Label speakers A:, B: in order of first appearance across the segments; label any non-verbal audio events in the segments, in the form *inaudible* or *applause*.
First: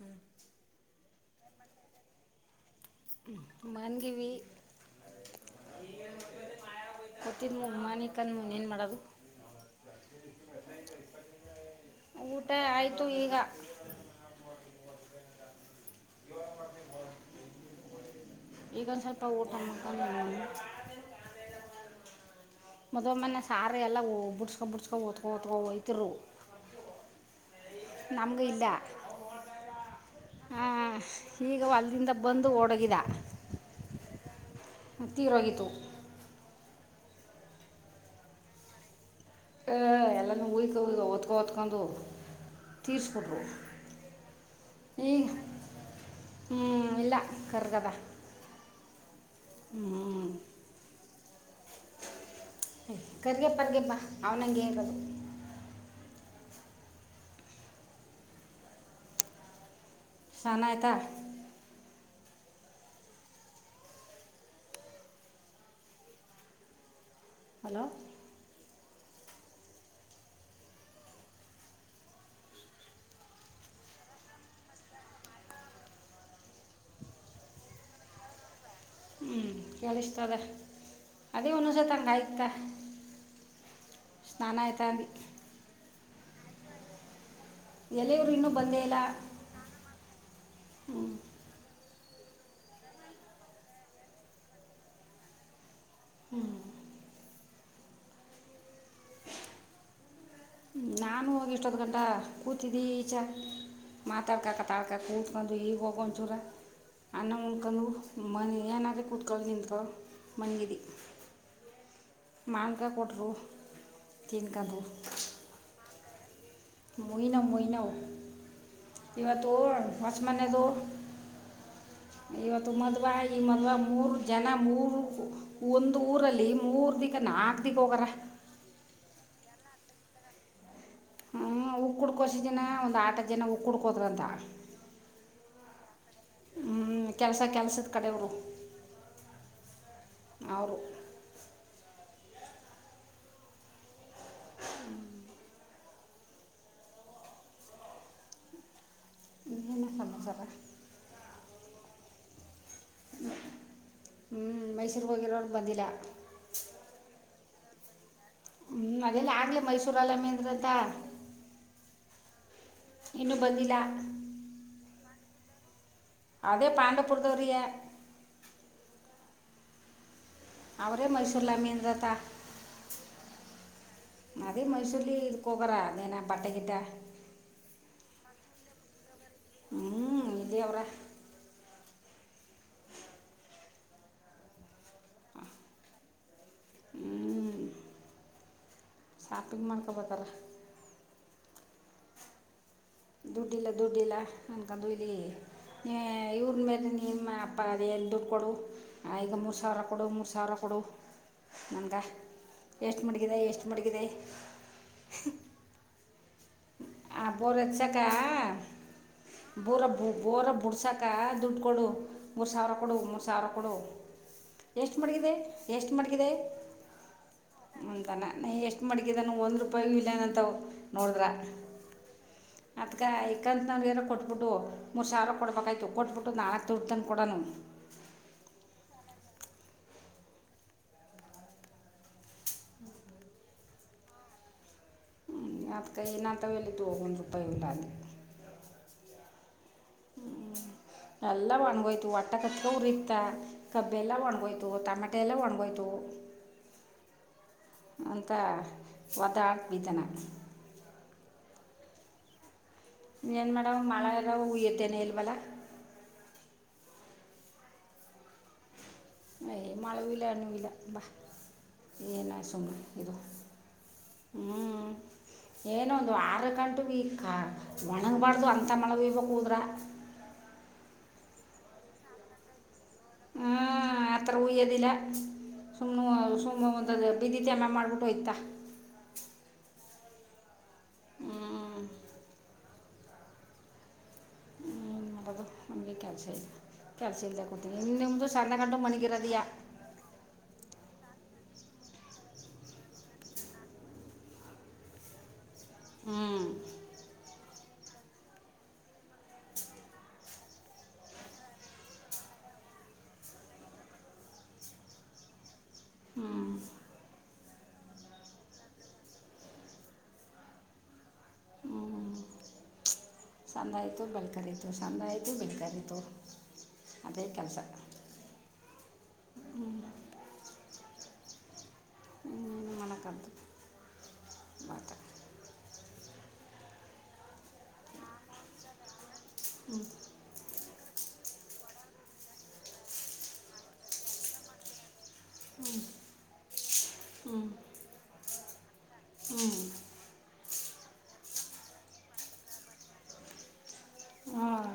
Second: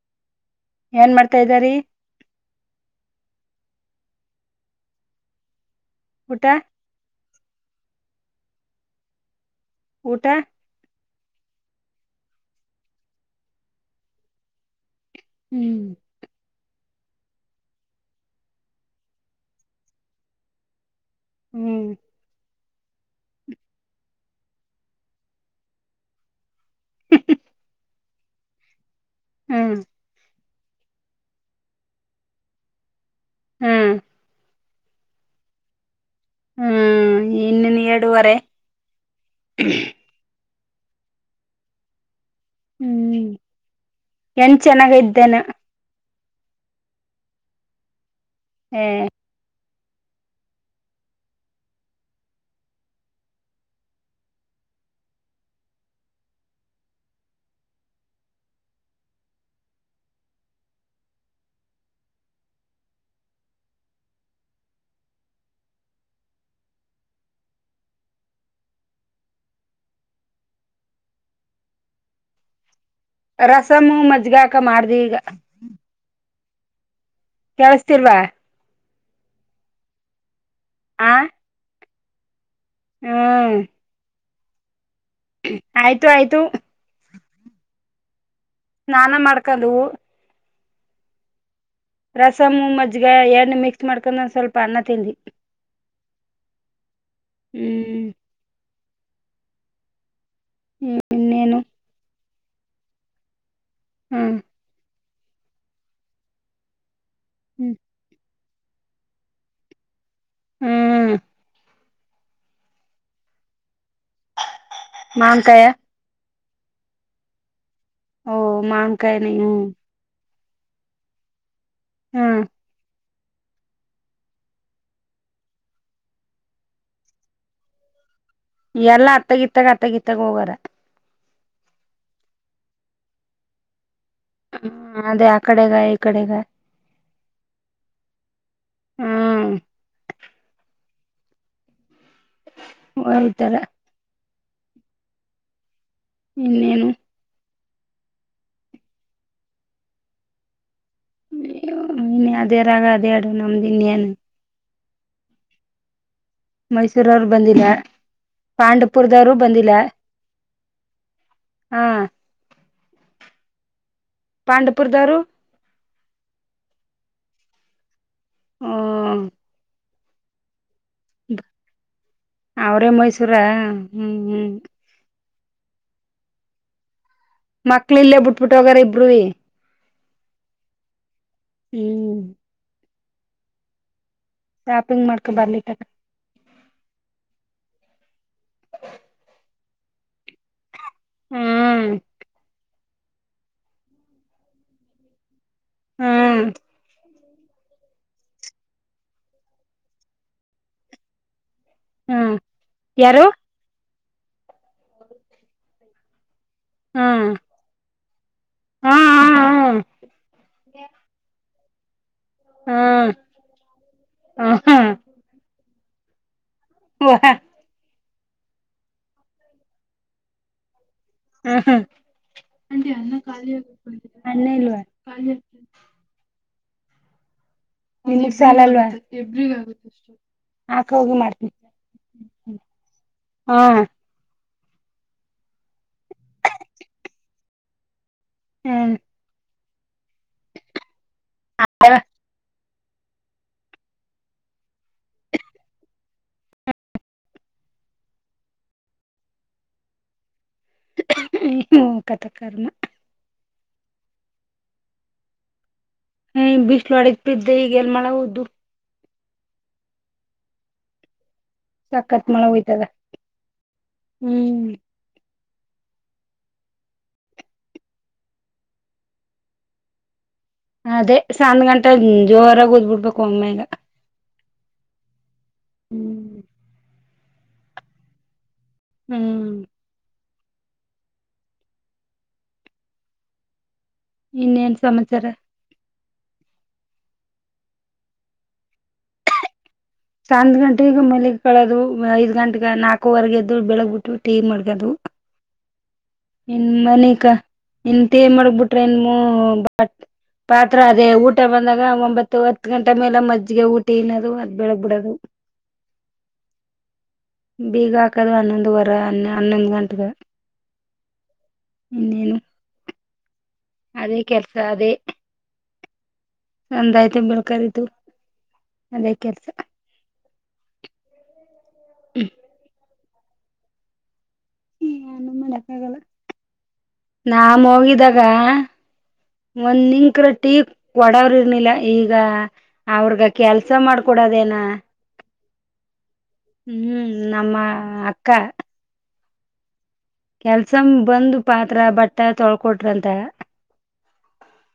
A: ಹ್ಮ
B: ಏನ್ ಮಾಡ್ತಾ ಇದ್ದಾರಿ.
A: ಮನ್ಗಿವಿ
B: ಊಟ
A: ಪ್ರತಿ ಮಾನ *unintelligible* ತಂದ್ ಅವನ್ ಏನ್ ಮಾಡೋದು
B: ಊಟ
A: ಊಟ ಆಯ್ತು ಈಗ
B: ಹ್ಮ್-
A: ಈಗೊಂದ್ದು ಸ್ವಲ್ಪ ಊಟ ಮಾಡಕೊಂಡನು.
B: ಹ್ಮ್
A: ಮದುವ ಮನೆ ಸಾರ ಎಲ್ಲ ಬಿಡ್ಸ್ಕೊ ಬಿುಡ್ಸ್ಕೊನ್ಡ್ ಒತ್ಕೊ ಒತ್ಕೋ ಹೋತುದ್ರು ನಮ್ಗ ಇಲ್ಲ.
B: ಹ್ಮ್-
A: ಹ ಈಗ ಹೊಲ್ಲಿನ್ದ ಬಂದು ಓಡಗಿದ್ದ
B: ಹ್ಮ್-
A: ತೀರೋಗಿತ್ತು.
B: ಹ್ಮ್ ಇನ್ನು ನೀ ಎಡುುವರೇ
A: ಹ ಎಲ್ಲಾನು ಹಯ್ ಒತ್ಕ ಒತ್ಕಂದು
B: ಹ್ಮ್ ಹೆಣ್ ಚೆನ್ನಾಗ ಇದ್ದೇನೋ
A: ಹ್ಮ ಇಲ್ಲ ಕರ್ಗದ
B: ಹ್ಮ್
A: ಹ್ಮ್ ಕರ್ಗೆಪ್ಪರ್ಗೆ ಬಾ ಅವ್ನಂಗಗೆರದು ಸಾನ್ನಾಯ್ತಾ ಹಲೋ
B: ರಸಂ ಮಜ್ಗೆ ಆಕ ಮಾಡ್ ದಿ ಈಗ ಕೇಳಿಸ್ತಿಲ್ವಾ
A: ಹ್ಮ್ ಕೇಳಿಸ್ತದೆ
B: ಆ
A: ಅದೇ ಒನನ್ ಸತ ರಾಯ್ತಾ
B: ಹ್ಮ್
A: ಸ್ನಾನ ಆಯತ ಅನ್ದೀ
B: ಆಯ್ತು ಆಯ್ತು
A: ಎಲ್ಲೇ ಇವ್ರ್ ಇನ್ನು
B: ಸ್ನಾನ ಮಾಡ್ಕನ್ಡು
A: ಹ್ಮ್.
B: ರಸಮ ಮಜ್ಗ ಎಣ್ಣು ಮಿಕ್ಸ್ ಮಾಡ್ಕೊಂಡಂದು ಸ್ವಲ್ಪ ಅನ್ನ ತಿಂದ.
A: ಹ್ಮ್.
B: ಹ್ಮ್.
A: ನಾನು ಹೋಗಿ
B: ಇನ್ನೇನು
A: ಇಷ್ಟೊದ್ ಗಂಟ. ಕುೂತ್ದೀಚ.
B: ಹ್ಮ್
A: ಮಾತವ ಕ. *unintelligible* ಕಕೂ ಉತ್ಕೊಂಡಂದುು ಹಿ ಹಕ ಚೂರ. ಅನ್ನ
B: ಹ್ಮ್
A: ಮುಕಂದು. ಮನೆ ಏ. *unintelligible* ಮಗಿದ
B: ಹ್ಮ್
A: ಮಾನ್ಕ ಕೊಟ್ಟರು. ನ್ ಕಂಡ.
B: ಮಾನ್ಕಾಯ
A: ಮುಯನ ಮಯನ.
B: ಓ ಮನ್ ಕಾಯ ನೀ ಹ್ಮ್.
A: ಪಚ್ ಮಾನೆದು.
B: ಹ್ಮ್
A: ಇವತ್ತುು ಮದುವ. ಈ ಮಲ್ ಮೂರ್ ಜನ ಮೂರು ಒಂದು ಊರಲ್ಲಿ ಮೂರ್ ದಿಕ್ಕ ನಾಕ್ ದಿಕ್ ಹೋಗಾರ.
B: ಎಲ್ಲ ಅತ್ತಗಿತ್ತಾಗ ಅತ್ತಗಿತ್ತಗ ಹೋಗದ.
A: ಹ್ಮ ಉಕ್ಕ ಕುಡ್ಕೋಸ ಜನ ಒಂದ್ ಆಟ ಜನ ಉ ಕುಡ್ಕ. ಹೋದ್ರಂತ
B: ಹ್ಮ ಅದೇ ಆ ಕಡೆಗ ಈ ಕಡೆಗ
A: ಹ್ಮ ಕೆಲ್ಸ ಕೆಲ್ಸದ ಕಡೆವ್ರು
B: ಹ್ಮ್
A: ಅವರು.
B: ಹೌತರ.
A: ಹ್ಮ್.
B: ಇನ್ನೇನು.
A: ಇನ ಸಮಾಚಾರ.
B: ಹ. ದೇರಾಗಾದೇಡು. *unintelligible*
A: ಚಿರು ಹೋಗಿರೋರು ಬಂದಿಲಾ.
B: ಮೈಸೂರರು ಬಂದಿಲ್ಲ.
A: ಹ್ಮ ಅದೆಲ್ಲ
B: ಪಾಂಡಪುರದವರು
A: ಆಗ್ಲಿ
B: ಬಂದಿಲ್ಲ
A: ಮೈಸೂರಲ್ಲ ಮ ಅಂದ್ರಂತ.
B: ಹಾ
A: ಇನ್ನುೂ ಬಂದಿಲ್ಲ.
B: ಪಾಂಡಪುರದಾರು.
A: ಅದೇ ಪಾಂಡಪುರದವರಿಗೆ.
B: ಹ್ಮ್.
A: ಅವ್ರೇ ಮೈಸೂರ್ಲ ಮೀನ್ತ್ತ
B: ಅವ್ರೇ ಮೈಸೂರ ಹ್ಮ್ ಹ್ಮ್
A: ಅದೇ ಮೈಸೂರ್ಲ್ಲಿ. ಕುಗರ ನೇನ ಬಟ್ಟಗಿಡ.
B: ಮಕ್ಳ ಇಲ್ಲೇ ಬಿಟ್ಬಿಟ್ಟೋಗಾರ ಇಬರುೂ.
A: ಹ್ಮ್ ಇದೇ ಅವ್ರ.
B: ಹ್ಮ್. ಶಾಪಿಂಗ್ ಮಾಡ್ಕೊ ಬರ್ಲಿಕ್ಕ
A: ಹ್ಮ ಆಪಿಂಗ್ ಮಾಡ್ಕೊಬೇಕಾರ
B: ಹ್ಮ್
A: ದುಡ್ಡಿಲ್ಲ ದುಡ್ಡಿಲ್ಲ ಅನ್ಕೊಂಡ ು ಇಲಿ ಹ
B: ಹ್ಮ್
A: ಇವರು ಬ ನೀ ಮ ಅಪ್ಪ ಅದು ಎಲ್ಲಿ ದುಡ್ಡು ಕೊಡು ಆ ಈಗ ಮೂರು ಸಾವಿರ ಕೊಡು ಮೂರು ಸಾವಿರ ಕೊಡು ನನ್ಗೆ
B: ಹ್ಮ್
A: ಎಷ್ಟು
B: ಯಾರು
A: ಮಡಗಿದೆ ಎಷ್ಟು ಮಡಗಿದೆ ಹ್ಮ್ ಆ
B: ಹ್ಮ್
A: ಬೋರ್ ಎಚ್ಚಸಕ
B: ಹ್ಮ್
A: ಬೋರ ಬೋರ ಬುಡ್ಸಕ ದುಡ್ ಕೊಡು ಮೂರು ಸಾವಿರ
B: ಹ್ಮ್
A: ಕೊಡು
B: ಹ್ಮ್
A: ಮೂರು ಸಾವಿರ ಕೊಡು
B: ಹ್ಮ್
A: ಎಷ್ಟು ಮಡಗಿದೆ ಎಷ್ಟು ಮಡಗಿದೆ
B: ವಾಹ
A: ಅಂತಾನ ನ ಎಷ್ಟ್ ಮಡಗಿದಾನ ಒಂದ್ೂಪಾಯಿ ಇಲ್ಲೇನ ಅಂತ ನೋಡ್ರ
B: ಹ ಹ ಅ ಅಲ್ಲ ಕಖಿ
A: ಇಕ್ಕಂತ ನಾವು ಏನೋ ಕೊಟ್ಬಿಟ್ಟು
B: ಅನ್ನಲ್ಲ
A: ಮೂರು ಸಾವಿರ
B: ಕಿ
A: ಕೊಡ್ಬೇಕಾಯ್ತು ಕೊಟ್ಬಿಟ್ಟು ನಾಲ್ಕು ದುಡ್ಡು ತನ್ದು ಕೊಡನು
B: ನಿಗ್ ಸಾಲ ಅಲ್ವಾಬ್ರ ಹಾಕ ಹೋಗಿ ಮಾಡ್ತ ಹಾ
A: ಯ ಕೈ ನಂತವೆಲಿತ್ತು ಹೋಗ ಒಂದು ರೂಪಾಯಿ ಉಲ್ಲ ಆ
B: ಹ್ಮ್
A: ಹ್ಮ್ ಎಲ್ಲ ಒಣಗೋಯ್ತು ಒಟ್ಟ ಕಟ್ಟ ಹೂ ರೀ ಇತ್ತ ಕಬ್ಬೆ ಎಲ್ಲ ಒಣ್ಗೋಯ್ತ ಹೂ ತಟಮಾಟೆ ಎಲ್ಲ ಒಣಗೋಯ್ತು ಅಂತ ಒದ ಆ ಬಿದ್ದಾನ
B: ಅಯ್ಯೋ ಕಥ ಕರ್ಮ
A: ಇ ಏನ್ ಮಾಡೇಡ ಮಳೆ ಎಲ್ಲ ಹುಯ್ಯುತ್ತೇನೆ ಇಲ್ವಲ್ಲ
B: ಹ ಬಿಸಿಲು ಅಡ ಬಿಿದ್ದೆ ಈಗ ಎಲ್ ಮಳ ಹೋದು
A: ಯ ಮಳವಲ ಅ್ಣ ಇಲ ಬಾ
B: ಸಖತ್
A: ಏನ
B: ಮಳೆ
A: ಸುಮ್ಮನೆ
B: ಹೋಯ್ತದ
A: ಇದು ಹ್ಞೂ
B: ಹ್ಮ್
A: ಏನೋ ಒಂದು ಆರು ಗಂಟೆಗೆ ಕ ಒಣಗಬಾರ್ದು ಅಂಥ ಮೊಳಗಯ್ಬೇಕ ಹದ್ರೆ
B: ಅದೇ ಸಂದ್ ಗಂಟೆ ಜೋರ ದ್ಬಿಟ್ಟು ಇಬೇಕು ಅಮ್ಮೇಲೆ
A: ಅದಲ ಸುಮ ಸಮ ಒದ ಬಿದಿತಿಮ್ಮ ಮಾಡ್ಬಿಟ್ಟುೋಯ್ತಾ
B: ಹ್ಮ್
A: ಹ್ಞೂ
B: ಇನ್ನೇನ್
A: ಹ್ಮ್
B: ಸಮಾಚಾರ
A: ನದು ನಮಗೆ ಕ ಕೆಲ್ಸ ಇಲ್ಲದೆ ಕೊೂತೀನಿ ಇನ್ ನಿಮ್ದು ಸ್ಣೆಗಂಡು ಮನೆಿಗಿರದಿಯಾ
B: ಸಧ್ ಗಂಟೆಗ ಮೇಲಗ್ ಕಳೋದು ಐದ್ ಗಂಟೆೆಗೆ ನಾಲ್ಕೂವರೆಗೆ ಎದ ಬೆಳಗ್ ಬಿಿಟ್ಟು ಟೀ ಮಾಡ್ಕದು
A: ಹ್ಞೂ
B: ಇನ್ ಮನಿಕ ಇನ್ಂತೇ ಮಡಗ್ ಬಿಿಟ್ರ ಇನ್ನು ಪಾತ್ರ ಅದೇ ಊಟ ಬಂದಾಗ ಒಂಬತ್ತು ಹತ್ತು ಗಂಟೆ ಮೇಲೆ ಮಜ್ಜಿಗೆ ಊಟ ಇನ್ನೋದು ಅದ್ ಬೆಳಗ್ ಬಿಿಡದು
A: ಹ್ಮ್
B: ಬೀಗ ಹಾಕದು್ ಹನ್ನೊಂದು ವರ ಹನ್ನೊಂದು ಗಂಟೆೆಗೆ
A: ಹ್ಞೂ
B: ಇನೇ
A: ಸಂದ ಆಯಿತು ಬೆಳ್ಕರಿೀತು ಸಂದ ಆಯಿತು ಬೆಳ್ಕರಿೀತು
B: ಒಂದಾಯ್ತು
A: ಅದೇ ಕೆಲಸ
B: ಬೆಳ್ಕರಿತು ಅದೇ ಕೆಲ್ಸ
A: ಹ
B: ಹ್ಮ
A: ತ್ಯಂಕ್ು
B: ಗಲ್ಲ ನಾಮ ಹೋಗಿದಾಗ ಒನ್ನಿಕ್ರ ಟಿ ಒಡವ್ರ ಇರ್ನಿಲ್ಲ ಈಗ ಅವ್ರಗ ಕೆಲ್ಸ ಮಾಡ್ಕೊಡೋದೇನ ಹ್ಮ್ ನಮ್ಮ ಅಕ್ಕ
A: ಹ್ಞೂ
B: ಕೆಲ್ಸ ಬಂದ ಪಾತ್ರ ಬಟ್ಟ ತೊಳ್ಕೊಟ್ರಂತ
A: ಹಾಂ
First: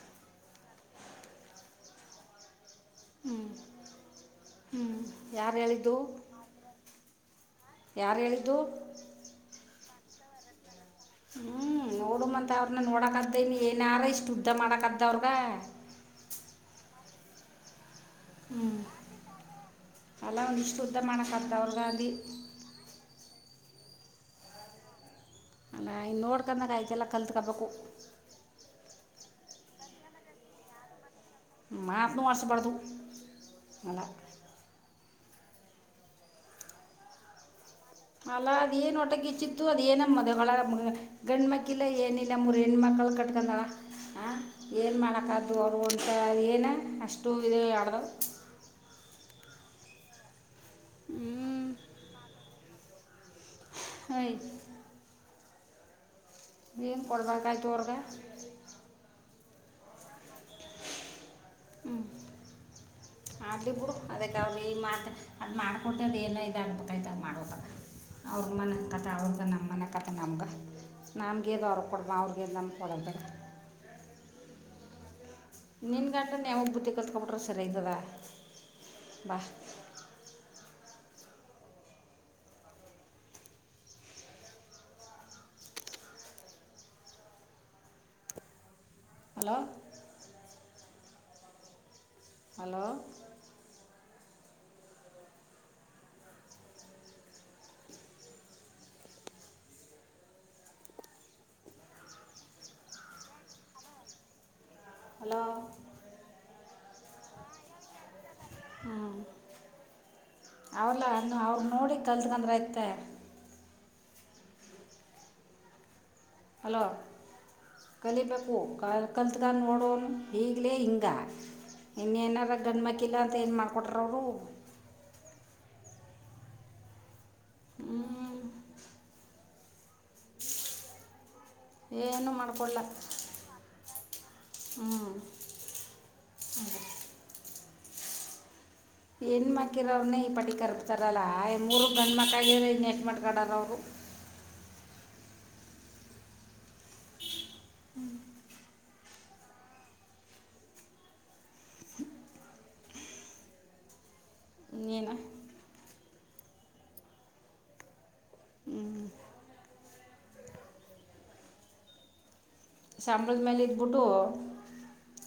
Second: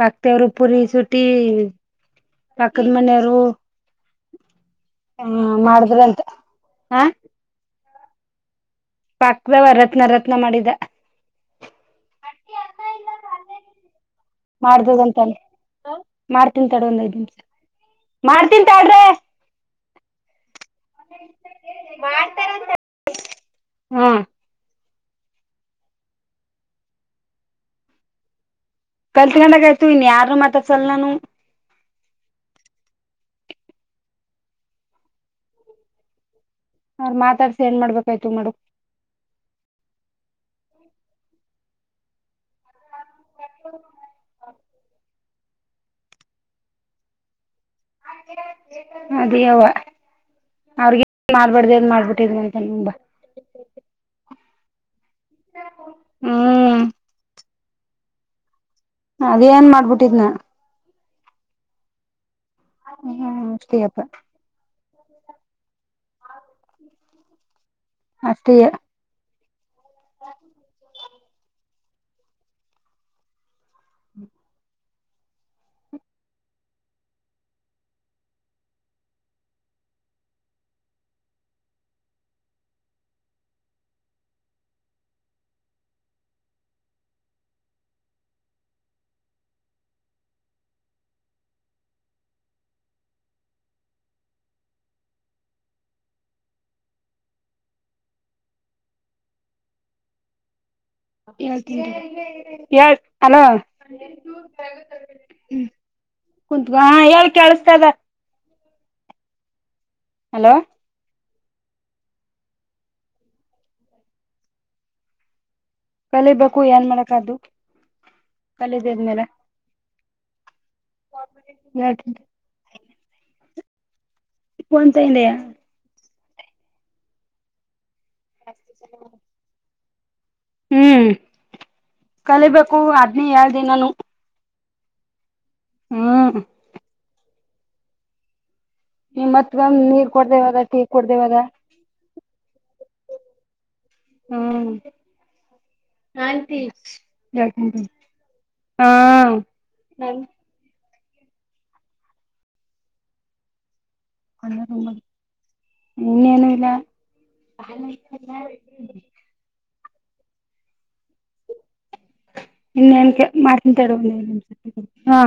B: ಪಕ್ದವರು ಪುರಿ ಸುಟ್ಟಿ ಪಕ್ಕದ ಮನೆಯವರು
A: ಹ್ಞೂ
B: ಹಾ
A: ಯಾರು ಹೇಳಿದ್ದು
B: ಮಾಡಿದ್ರಂತೆ ಹಾ
A: ಯಾರು ಹೇಳಿದ್ದು
B: ವ ರತ್ನ ರತ್ನ ಮಾಡಿದ
A: ಕೊಡ ಅಂತ ಅವ್ರನ್ನ ನೋಡಕದ ಇನ್ನು ಏನಾರ ಇಷ್ಟು ಉದ್ದ ಮಾಡಕದ್ದ ಅವ್ರಗ
B: ಮಾಡ್ದದಂತಾನೆ ಹ್ಮ ಸ
A: ಹ್ಮ್ ಅಲ್ಲ ಒಂದ ಶುದ್ಧ ಮಾಡ ಕಂ ರಾಹುಲ್ ಗಾಂಧಿ
B: ಹ್ಮ
A: ಅಂದ ಇನ್ ನೋಡ್ಕೊಂಡಾಗ ಆಯ್ತೆಲ್ಲ ಕಲ್ತ್ಕೊಬೇಕು
B: ಕಲ್ತ್ಕೊಂಡಾಗ ಆಯ್ತು ಇನ್ನು ಯಾರು ಮಾತಾಸಲ್ಲ ನಾನು
A: ಮಾತನ್ನು ಅರ್ಿಸಬಾರ್ದು ಅಲ್ಲ
B: ಅವ ಮಾತಾಡ್
A: ಅಲ್ಲಾ ಅದ ಏನ್ ಒಟಗಿಚ್ಚಿತ್ತು ಅದ ಏನ ಮದಗಳ ಗಂಡ್ಮಕ್ಕಿಲ್ಲ ಏನಿಲ್ಲ ಮೂರು ಹೆಣ್ಣ ಮಕ್ಕಳು ಕಟ್ಟ ಂದ ಹ ಏನ್ ಮಾಡಕ್ಕ ರಂ ಏನ ಅಷ್ಟೊ
B: ಹ *inaudible* ಅಡವಾ ಅವ್ರಿ ಮಾಡ್ಬಾರ್ದನ್
A: ಹ್ಞೂ
B: ಮಾಡ್ಬಿಟ್ಟಿದ್ಂತೆಂತ ಹ ಬ *inaudible* ಹ *inaudible*
A: ಏನ್ ಪಬೇಕ ಕಾಯ ದರ್ಗ
B: ಅದ ಏನ್ ಮಾಡ್ಬಿಟ್ಟಿದ್ನ
A: ಹ್ಮ್
B: ಹ್ಮ್
A: ಆಡ್ಲಿ ಬಿುಡು
B: ಅಷ್ಟೇಯಪ್ಪ
A: ಅದಕ್ಕ ಅವಲಿ ಈ ಮಾತಿನ *inaudible* ಅದ್ ಮಾಡ್ಕೊಟ್ಟದ್ ಏನಐ ಅನ್ಯ್ತ ಮಾಡ ಅವ್ರ
B: ಅಷ್ಟೇ
A: ಮನ್ತ ಅವ್ರಗನ ನಮ್ಮನೆ ಕತೆ ನಮಗೆ ನಮಗೆ ಇದು ಅವರು ಕೊಟ್ಟ ಅವರು ಗೆದ್ದು ನಮಗೆ ಕೊಡೋದು ಬೇಡ ನಿನ್ನ ಗಂಡ ನ್ಯಾಯವಾಗಿ ಬುದ್ಧಿ ಕತ್ಕೊಟ್ರರು ಸರಿ ಆಯ್ತದ ಬಾ ಹಲೋ ಹಲೋ
B: ಹೇಳ್ ಹಲೋ
A: ಹಲೋ
B: ಹಾ ಹೇಳ ಕೇಳಸ್ತದ
A: ಹ್ಮ
B: ಹಲೋ
A: ವೌಲ ನ ಅವ್್ರ ನೋಡಿ ಕಲ್ತ್ಕಂದ್ರೈತೆ
B: ಕಲಿಬೇಕು
A: ಅಲೋ
B: ಏನ್ ಮಾಡಕದು
A: ಕಲಿಬೇಕು ಕ
B: ಕಲಿದದ್ಮೇಲೆ
A: ಕಲ್ತ್ಗ ನೋಡೋಣ ಈಗ್ಲೇ ಹಿಂಗ
B: ಹೇಳ್ತೀನಿ
A: ಇನ್ನೇನಾರ ಗಂಡ ಮಕ್ಕಿ ಇಲ್ಲ ಅಂತಏನ್ ಮಾಡ್ಕಟ್ಟ
B: ಫೋನ್ ತಂದಿದೆ
A: ಹ್ಮ
B: ಮ ಚಲ ಹ್ಮ್
A: ಏನು
B: ಕಲಿಬೇಕು ಅದ್ನೇ ಎಳ್ ದಿನಾನು
A: ಹ್ಮ್
B: ಹ್ಮ
A: ಹೆಣ್ಣು
B: ನಿಮ್ಮತ್ಗ
A: ಮಕ್ಕಳ
B: ನೀರ್
A: ಇದ್ರೆ ಇಷ್ಟು
B: ಕೊಡ್ದೇವದ ಟೀ
A: ಕರ್ಕ್ತರಲ್ಲ
B: ಕೊಡ್ದೇವದ
A: ಇನ್ನು ಮೂರು ಗಂಡು ಮಕ್ಕಳ ಮ್ಕಾಡಲ್ಲ ಅವರು
B: ಹ್ಮ್ ಆಂಟಿ ಜಾಕ ಹಾ ಅಲ್ಲ ತಂಬ
A: ಇನ್ನೇನು
B: ಇನ್ನೇನು ಇಲ್ಲ ಇನ್ನೇನ್ ಕೆಲ್
A: ಸಂಬಳದ ಮೇಲೆ
B: ಮಾಡ್ತಂತರ
A: ಇದ್ಬಿಟ್ಟು
B: ಹ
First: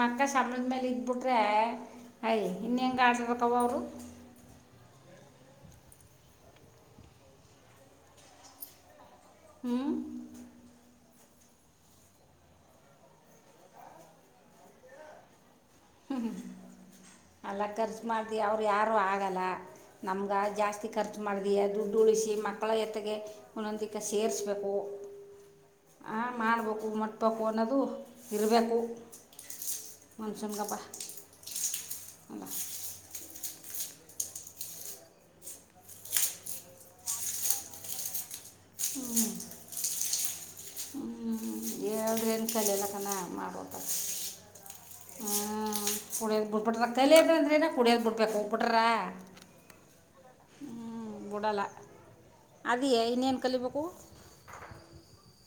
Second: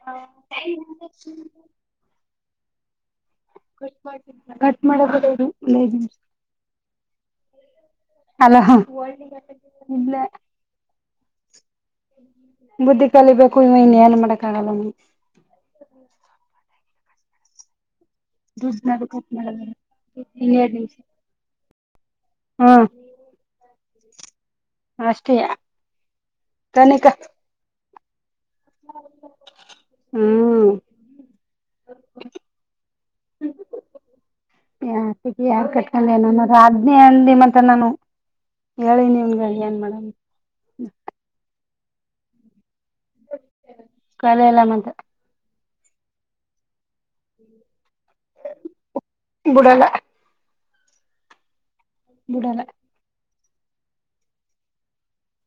A: ಮಕ್ಕ ಸಂಬಳದ ಇನ್ನೆಂಗಾಡ
B: ಕು ಮಾಡ *inaudible* ಅಲ
A: ಹ್ಮ್
B: ಬುದ್ಧಿ ಕಲಿಬೇಕೇಕು ಇವ ಇನ್ ಏನ್ ಮಾಡಕ್ ಆಗಲ್ಲ
A: ಹ್ಮ್ ಹ್ಮ ಅಲ್ಲಕ್ಕರ್ ಖರ್ಚು ಮಾಡಿದ ಅವ್ರು ಯಾರೂ
B: ದುಡ್ಡು ಕಟ್
A: ಆಗಲ್ಲ
B: ಮಾಡ
A: ನಮ್ಗೆ
B: ಇನ್ನೆರಡ್
A: ಜಾಸ್ತಿ
B: ನಿಮಿಷ
A: ಖರ್ಚು ಮಾಡಿದ ದುಡ್ಡು ಉಳಿಸಿ ಮಕ್ಕಳ
B: ಹ್ಮ
A: ಜತೆಗೆ ಒಂದೊಂದಕ್ಕ ಸೇರಿಸ್ಬೇಕು
B: ಅಷ್ಟೇ
A: ಮಾಡಬೇಕು
B: ಕನಿಕ
A: ಮುಟ್ಬೇಕು ಅನ್ನೋದು ಇರಬೇಕು ಮನುಷ್ಯನ್ಗ ಬ
B: ಹ್ಮ ಯ ಸಿ ಯಾರ್ ಕಟ್ ನತ್ರ ಹದ್ನೇ ಹಂದಿ ಮತ್ತ ನಾನು ಹೇಳಿ ನೀವಗ ಏನ್ ಮಾಡೇಡಮ್ ಹ್ಮ
A: ನೀವ್ ಹೇಳ್ರಿ ಅಂತ ಡೈಲಾಗ್ ಚೆನ್ನಾಗಿ ಮಾಡೋದ
B: ಕಲಿಯಲ್ಲ ಮತ್ತ
A: ಹ್ಞ ಕುಡಿಯದ ಬುಡ್ಬಟ್ಟ ರ ತಲೆದ ಅಂದ್ರನ ಕುಡಿಯೋದ ಬಿಡ್ಬೇಕು ಹೋಗ್ಬಿಟ್ರ
B: ಬಿಡಲ್ಲ
A: ಹ್ಮ್ ಬಿಡಲ
B: ಬಿಡಲ್ಲ
A: ಅದೆಯೇ ಇನ್ನ ಕಲಿಬೇಕು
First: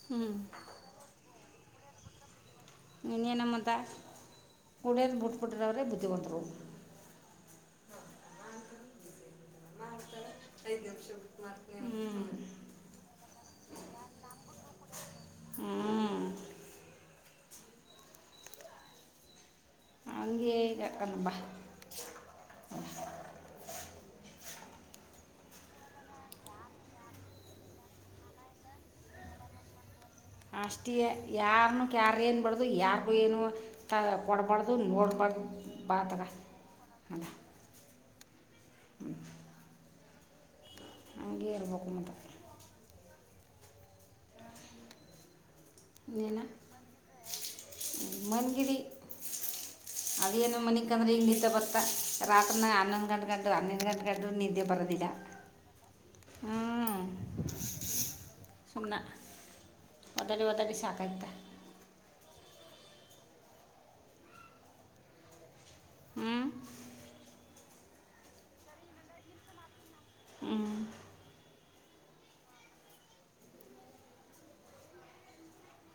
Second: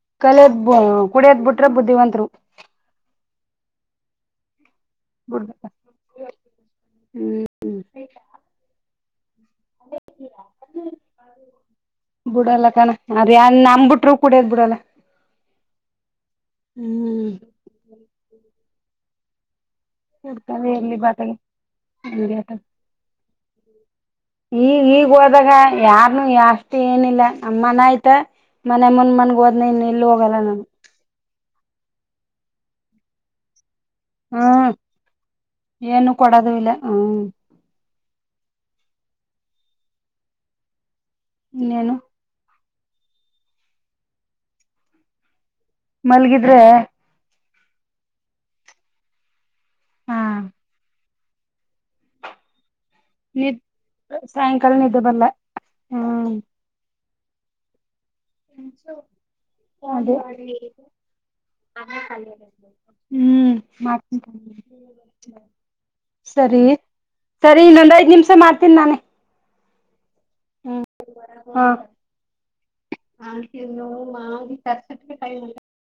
A: ಹ್ಞೂ
B: ಕಲೆದ ಕುಡಿಯದ್ಬಿಟ್ಟು ಬುದ್ಧಿವಂತತ್ರು
A: ಇನ್ನೇನು ಮತ್ತೆ ಕುಡಿಯದ್
B: ಬಿಡ್ಬೇಕ
A: ಬಿಟ್ಬಿಟ್ಟಿದವರೆ ಬುದ್ಧಿವಂತರು
B: ಬುಡಲ್ಲ ಕಣ ಅವ್ರು ನನ್ ಬಿಟ್ರು ಕುಡಿಯೋದು ಬಿಡಲ್ಲ
A: ಹ್ಞೂ
B: ಹ್ಮ್ *unintelligible*
A: ಹಂಗೆ
B: ಕುಡ್ಕೊಂಡೆ ಇರ್ಲಿ ಬಾಹತೆ
A: ಬಾ
B: ಹೆಂಗೆ ಅತಾಗ ಈಗ ಈಗ ಹೋದಾಗ ಯಾರನು ಅಷ್ಟು ಏನಿಲ್ಲ ನಮ್ಮ ಮನ ಆಯ್ತ ಮನೆಯಮನ್ ಮನ್ಗ ಹೋದ್ನನ್ ಎಲ್ಲು ಹೋಗ
A: ಅಷ್ಟೇ ಯಾರ್ನು ಕ್ಯಾರೇ ಅನ್ನಬಾರದು ಯಾರಿಗು ಏನು
B: ಹ್ಮ್
A: ಕೊಡ್ಬಾರ್ದು ನೋಡ್ಬಾರ್ದು ಬಾ
B: ಏನು
A: ಹತ್ತಗ
B: ಕೊಡೋದು ಇಲ್ಲ ಹ್ಮ್
A: ಹಂಗೆ ಇರ್ಬೇಕು
B: ಇನ್ನೇನು
A: ಮತ್ತು
B: ಮಲ್ಗಿದ್ರ
A: ಮಗಿದಿ
B: ಹಾ
A: ಅದೇಏನು ಮನಿಕಂದ್ರೆ ಹೀಗ ನಿದ್ದೆ ಬತ ರಾತ್ರಿನಾಗ ಹನ್ನೊಂದು ಗಂಟ ಗಂಟು
B: ನಿದ್ದೆ
A: ಹನ್ನೊಂದು ಗಂಟೆ ಗಂಟು ನಿದ್ದೆ
B: ಸಾಯಂಕಾಲ
A: ಬರೋದಿಲ್ಲ
B: ಬರ್ಲ್ಲ ಹ್ಮ್
A: ಹ್ಮ್
B: ಅದೇ
A: ಒದ್ದಾಡಿ ಒದ್ದಾಡಿ
B: *unintelligible*
A: ಸಾಕಾಯ್ತ
B: ಹ್ಮ್ ಮಾಡ್ತೀನಿ
A: ಹ್ಞೂ
B: ಸರಿ ಸರಿ ಇನ್ನೊಂದು ಐದು ನಿಮಿಷ ಮಾಡ್ತೀನಿ ನಾನೇ ಹ್ಮ್ ಹಾ *unintelligible*